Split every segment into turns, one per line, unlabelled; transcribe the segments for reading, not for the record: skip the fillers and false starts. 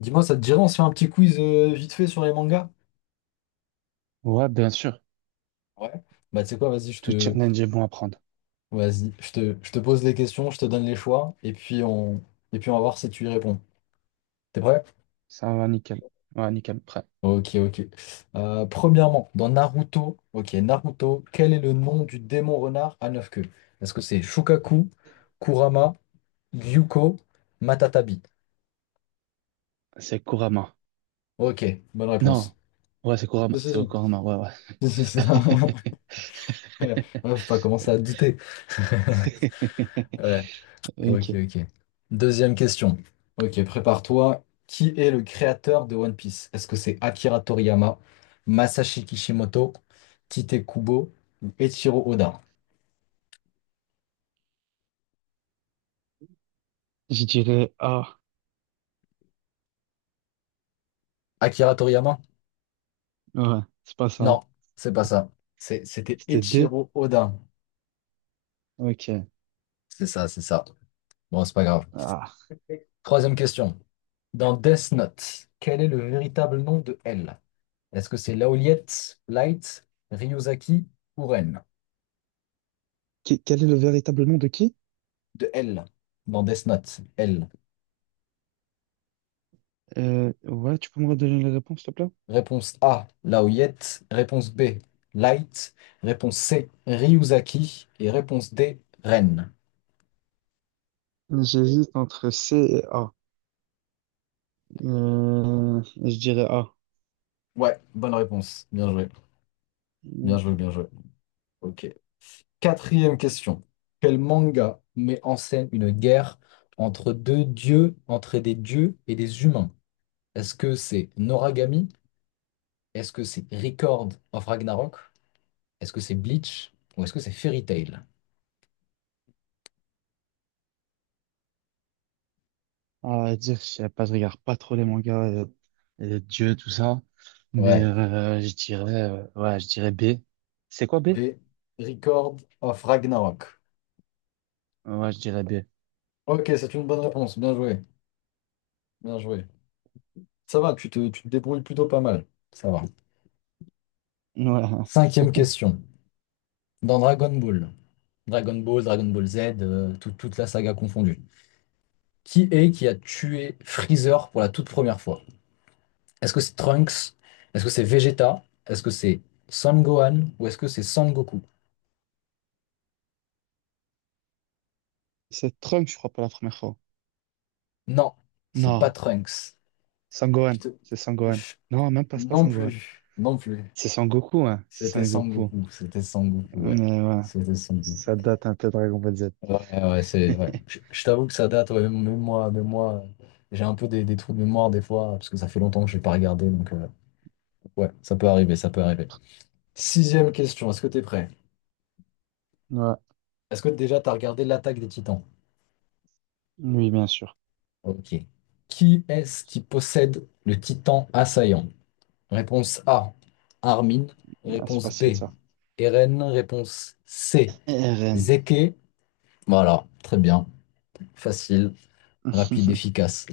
Dis-moi, ça te dirait, on se fait un petit quiz vite fait sur les mangas?
Ouais, bien sûr.
Ouais. Tu sais quoi, vas-y,
Tout challenge est bon à prendre.
je te pose les questions, je te donne les choix, et puis on va voir si tu y réponds. T'es prêt?
Ça va nickel. Ouais, nickel. Prêt.
Ok, ok. Premièrement, dans Naruto, ok, Naruto, quel est le nom du démon renard à 9 queues? Est-ce que c'est Shukaku, Kurama, Gyuko, Matatabi?
C'est Kurama.
Ok, bonne
Non.
réponse.
Ouais, c'est Kurama.
Si, si,
C'est
si.
Kurama. Ouais, ouais.
Si, si, si. Ouais, faut pas commencer à douter. Ouais. Ok,
Ok.
ok. Deuxième question. Ok, prépare-toi. Qui est le créateur de One Piece? Est-ce que c'est Akira Toriyama, Masashi Kishimoto, Tite Kubo ou Eiichiro Oda?
Je dirais A.
Akira Toriyama?
Ouais, c'est pas
Non,
ça.
c'est pas ça. C'était
C'était D.
Eiichiro Oda.
Ok.
C'est ça, c'est ça. Bon, c'est pas grave.
Ah.
Troisième question. Dans Death Note, quel est le véritable nom de L? Est-ce que c'est Laoliette, Light, Ryuzaki ou Ren?
Quel est le véritable nom de qui?
De L. Dans Death Note, L.
Ouais, tu peux me redonner les réponses, s'il te plaît?
Réponse A, Laoyette. Réponse B, Light. Réponse C, Ryuzaki. Et réponse D, Ren.
J'hésite entre C et A. Je dirais A.
Ouais, bonne réponse. Bien joué. Bien joué, bien
Ok.
joué. Ok. Quatrième question. Quel manga met en scène une guerre entre deux dieux, entre des dieux et des humains? Est-ce que c'est Noragami? Est-ce que c'est Record of Ragnarok? Est-ce que c'est Bleach? Ou est-ce que c'est Fairy Tail?
À dire, je sais pas, je regarde pas trop les mangas, Dieu, tout ça. Mais
Ouais.
je dirais, ouais, je dirais B. C'est quoi B?
B. Record of Ragnarok.
Ouais, je dirais B.
Ok, c'est une bonne réponse. Bien joué. Bien joué. Ça va, tu te débrouilles plutôt pas mal. Ça va.
Ouais.
Cinquième question. Dans Dragon Ball, Dragon Ball Z, toute la saga confondue, qui a tué Freezer pour la toute première fois? Est-ce que c'est Trunks? Est-ce que c'est Vegeta? Est-ce que c'est Son Gohan? Ou est-ce que c'est Son Goku?
C'est Trump, je crois, pour la première fois.
Non, c'est pas
Non,
Trunks. Je
Sangohan.
te-
C'est Sangohan.
je-
Non, même pas, c'est pas
Non
Sangohan.
plus, non plus.
C'est Sangoku, hein. C'est Sangoku.
C'était Son Goku, ouais.
Mais ouais,
C'était Son Goku.
ça date un peu de Dragon Ball Z.
Ouais, ouais. Je t'avoue que ça date, ouais, même moi, j'ai un peu des trous de mémoire des fois, parce que ça fait longtemps que je n'ai pas regardé, ouais, ça peut arriver, ça peut arriver. Sixième question, est-ce que tu es prêt?
Ouais,
Est-ce que déjà tu as regardé l'Attaque des Titans?
oui, bien sûr.
Ok. Qui est-ce qui possède le Titan assaillant? Réponse A, Armin.
Ah, c'est
Réponse B,
facile, ça.
Eren. Réponse C,
RN.
Zeke. Voilà, très bien, facile, rapide, efficace.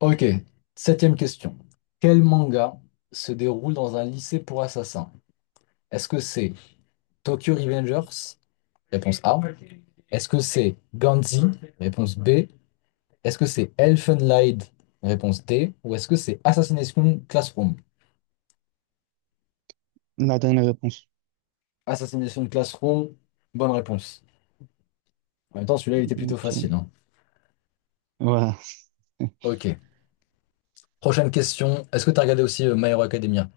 Ok, septième question. Quel manga se déroule dans un lycée pour assassins? Est-ce que c'est Tokyo Revengers? Réponse A. Est-ce que c'est Gantz? Réponse B. Est-ce que c'est Elfenlied? Réponse D. Ou est-ce que c'est Assassination Classroom?
La dernière réponse.
Assassination Classroom, bonne réponse. En même temps, celui-là, il était plutôt facile,
Ok.
hein.
Ouais.
Ok. Prochaine question. Est-ce que tu as regardé aussi My Hero Academia?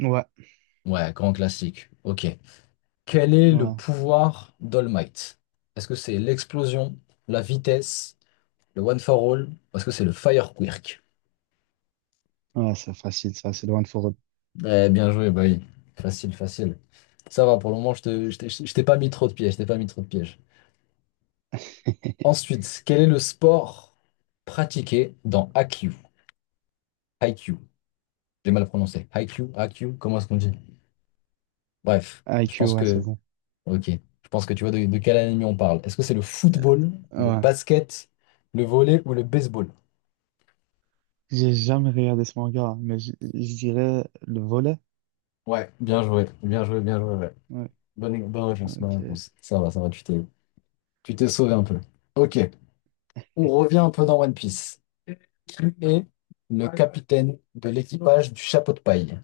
Ouais.
Ouais, grand classique. Ok. Quel est le
Ouais.
pouvoir d'All Might? Est-ce que c'est l'explosion, la vitesse, le one for all? Ou est-ce que c'est le fire quirk?
Ouais, c'est facile, ça, c'est loin de Forêt.
Eh, bien joué, bah oui. Facile, facile. Ça va, pour le moment, je t'ai pas mis trop de pièges, je t'ai pas mis trop de pièges. Ensuite, quel est le sport pratiqué dans Haikyuu? Haikyuu. J'ai mal prononcé. Haikyuu, Haikyuu, comment est-ce qu'on dit? Bref, je
IQ,
pense
ouais, c'est
que...
bon.
Ok, je pense que tu vois de quel anime on parle. Est-ce que c'est le football, le
Ouais.
basket, le volley ou le baseball?
J'ai jamais regardé ce manga, mais je dirais le volet.
Ouais, bien joué, bien joué, bien joué, ouais.
Ouais,
Bonne réponse, bonne
ok.
réponse. Ça va, tu t'es sauvé un peu. Ok, on revient un peu dans One Piece. Qui est le capitaine de l'équipage du chapeau de paille?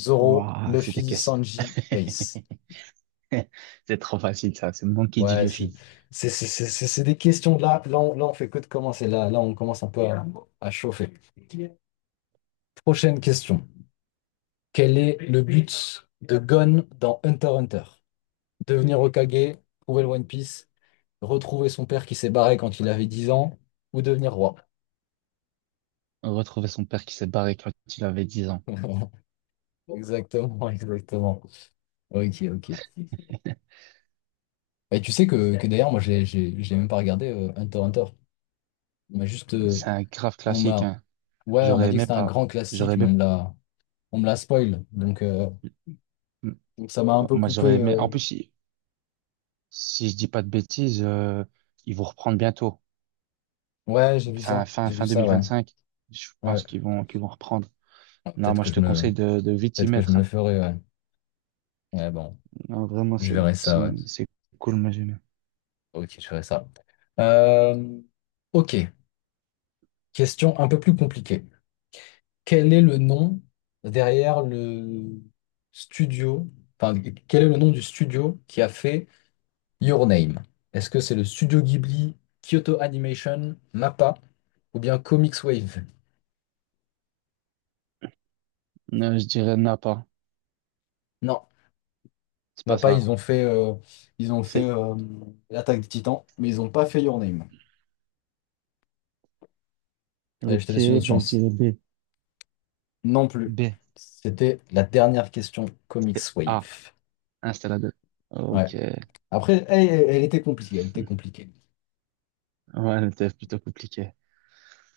Zoro,
Waouh, c'était
Luffy,
question.
Sanji, Ace.
C'est trop facile, ça. C'est moi qui dis
Ouais,
Luffy.
c'est des questions de là. On fait que de commencer. On commence un peu à chauffer. Prochaine question. Quel est le but de Gon dans Hunter x Hunter? Devenir Hokage, trouver le One Piece, retrouver son père qui s'est barré quand il avait 10 ans, ou devenir roi.
Retrouver son père qui s'est barré quand il avait 10 ans.
Exactement, exactement. Ok, ok. Et tu sais que d'ailleurs, moi, j'ai même pas regardé Hunter x Hunter. On m'a juste.
C'est un grave
On
classique,
m'a,
hein.
ouais, on m'a
J'aurais
dit que
aimé
c'était un
pas.
grand
J'aurais
classique, mais
aimé.
on me l'a spoil. Donc ça m'a un peu
Moi, j'aurais
coupé,
aimé.
euh.
En plus, si je dis pas de bêtises, ils vont reprendre bientôt.
Ouais, j'ai vu
Fin,
ça.
fin,
J'ai vu
fin
ça, ouais.
2025, je
Ouais.
pense qu'ils vont reprendre.
Ouais,
Non, moi, je te conseille de vite y
Peut-être que je me
mettre,
le
hein.
ferai, ouais. Ouais, bon.
Non, vraiment,
Je verrai ça, ouais.
c'est cool, moi, j'aime bien.
Ok, je ferai ça. Euh, ok. Question un peu plus compliquée. quel est le nom derrière le studio, enfin, Quel est le nom du studio qui a fait Your Name? Est-ce que c'est le studio Ghibli, Kyoto Animation, MAPPA ou bien Comics Wave?
Non, je dirais Napa.
Non,
C'est pas
MAPPA,
ça.
ils ont fait
C'est,
l'Attaque des Titans, mais ils n'ont pas fait Your Name. Allez, je
ok,
te laisse une autre
ben, je
chance.
dirais B.
Non plus.
B.
C'était la dernière question Comics
C'était A.
Wave.
Hein, c'était la 2.
Ouais.
Ok.
Après, elle était compliquée, elle était compliquée.
Ouais, c'était plutôt compliqué.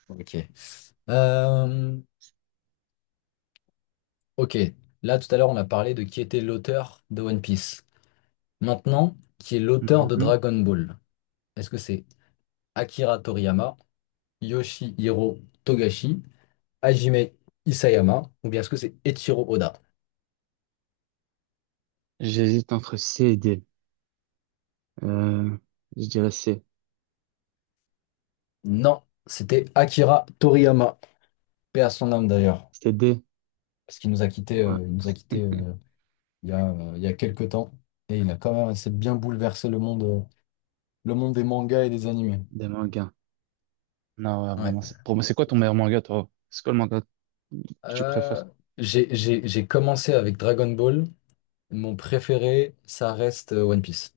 Ok. Euh, ok, là tout à l'heure on a parlé de qui était l'auteur de One Piece. Maintenant, qui est l'auteur de
Mhm.
Dragon Ball? Est-ce que c'est Akira Toriyama, Yoshihiro Togashi, Hajime Isayama ou bien est-ce que c'est Eiichiro Oda?
J'hésite entre C et D. Euh, je dirais C.
Non, c'était Akira Toriyama. Paix à son âme d'ailleurs,
C'était D.
parce qu'il nous a quittés,
Ouais,
il nous a quittés il y a quelques temps et il a quand même assez bien bouleversé le monde des mangas et des animés.
des mangas. Non, ouais,
Ouais.
vraiment, pour moi, c'est quoi ton meilleur manga, toi? C'est quoi le manga que tu
Euh,
préfères?
j'ai commencé avec Dragon Ball. Mon préféré, ça reste One Piece.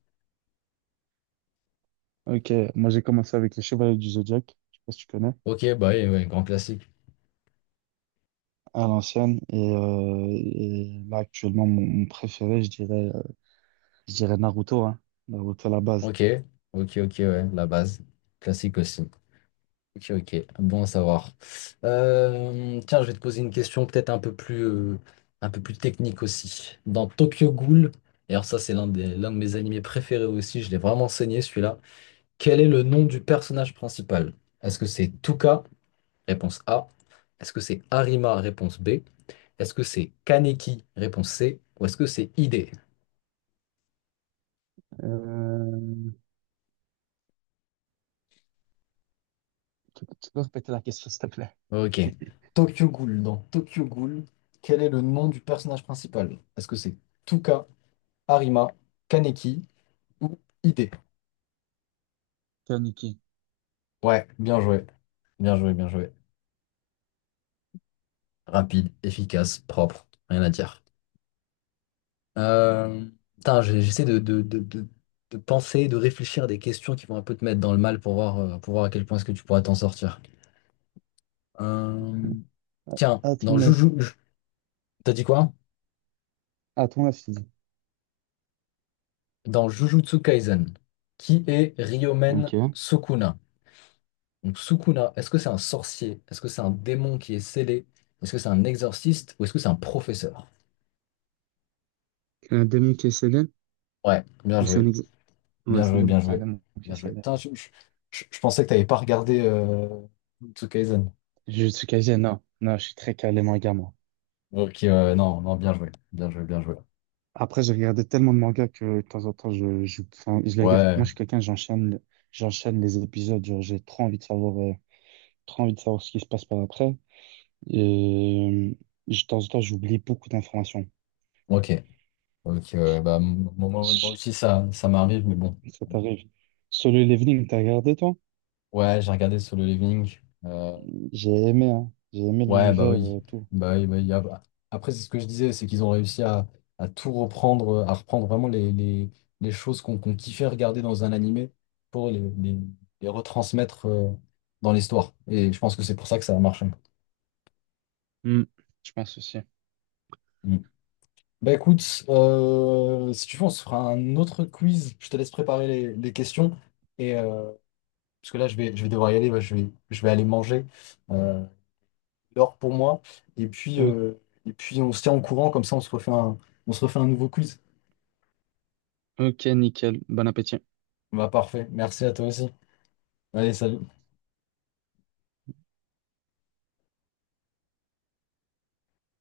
Ok, moi j'ai commencé avec les Chevaliers du Zodiaque, je sais pas si tu connais,
Ok, bah oui, ouais, grand classique.
à l'ancienne. Et là, actuellement, mon préféré, je dirais Naruto, hein. Naruto à la base.
Ok, ok, ok, ouais, la base. Classique aussi. Ok, ok, bon à savoir. Tiens, je vais te poser une question peut-être un peu plus technique aussi. Dans Tokyo Ghoul, et alors ça c'est l'un de mes animés préférés aussi, je l'ai vraiment saigné celui-là. Quel est le nom du personnage principal? Est-ce que c'est Tuka? Réponse A. Est-ce que c'est Harima? Réponse B. Est-ce que c'est Kaneki? Réponse C. Ou est-ce que c'est Ide?
Euh, tu peux répéter la question, s'il te plaît?
Ok. Tokyo Ghoul. Dans Tokyo Ghoul, quel est le nom du personnage principal? Est-ce que c'est Tuka, Harima, Kaneki ou Ide?
Kaneki.
Ouais, bien joué. Bien joué, bien joué. Rapide, efficace, propre. Rien à dire. Euh, putain, j'essaie de penser, de réfléchir à des questions qui vont un peu te mettre dans le mal pour voir à quel point est-ce que tu pourras t'en sortir. Euh, tiens,
À ton âge.
T'as dit quoi?
À ton âge, tu dis.
Dans Jujutsu Kaisen, qui est Ryomen
Ok.
Sukuna? Donc Sukuna, est-ce que c'est un sorcier? Est-ce que c'est un démon qui est scellé? Est-ce que c'est un exorciste ou est-ce que c'est un professeur?
C'est un démon qui est célèbre
Ouais, bien
ou c'est un
joué,
ex... Ouais,
bien
c'est un
joué,
démon.
bien
C'est un
joué,
démon qui est
bien joué. Putain,
célèbre.
je pensais que t'avais pas regardé Jujutsu Kaisen.
Je suis non. Non, je suis très calé manga, moi.
Ok, ouais, ouais, non, non, bien joué, bien joué, bien joué.
Après, j'ai regardé tellement de mangas que de temps en temps, enfin, je les regarde. Moi,
Ouais,
je suis quelqu'un, j'enchaîne, j'enchaîne les épisodes. Genre, j'ai trop envie de savoir, trop envie de savoir ce qui se passe par après. Et de temps en temps, j'oublie beaucoup d'informations.
ok, ok, ouais, moi
Ça
aussi ça m'arrive, mais bon.
t'arrive. Solo Leveling, t'as regardé, toi?
Ouais, j'ai regardé Solo Leveling, euh,
J'ai aimé, hein. J'ai aimé
ouais, bah
l'univers,
oui.
tout.
Bah oui, bah oui. Après, c'est ce que je disais, c'est qu'ils ont réussi à, à reprendre vraiment les choses qu'on kiffait regarder dans un animé pour les retransmettre dans l'histoire. Et je pense que c'est pour ça que ça a marché.
Hmm, je pense aussi.
Mm. Bah écoute, si tu veux, on se fera un autre quiz. Je te laisse préparer les questions. Et, parce que là, je vais devoir y aller, bah, je vais aller manger. Euh, l'or pour moi. Et puis,
O-
euh, et puis on se tient en courant, comme ça on se refait un, on se refait un nouveau quiz.
ok, nickel. Bon appétit.
Bah parfait, merci à toi aussi. Allez, salut.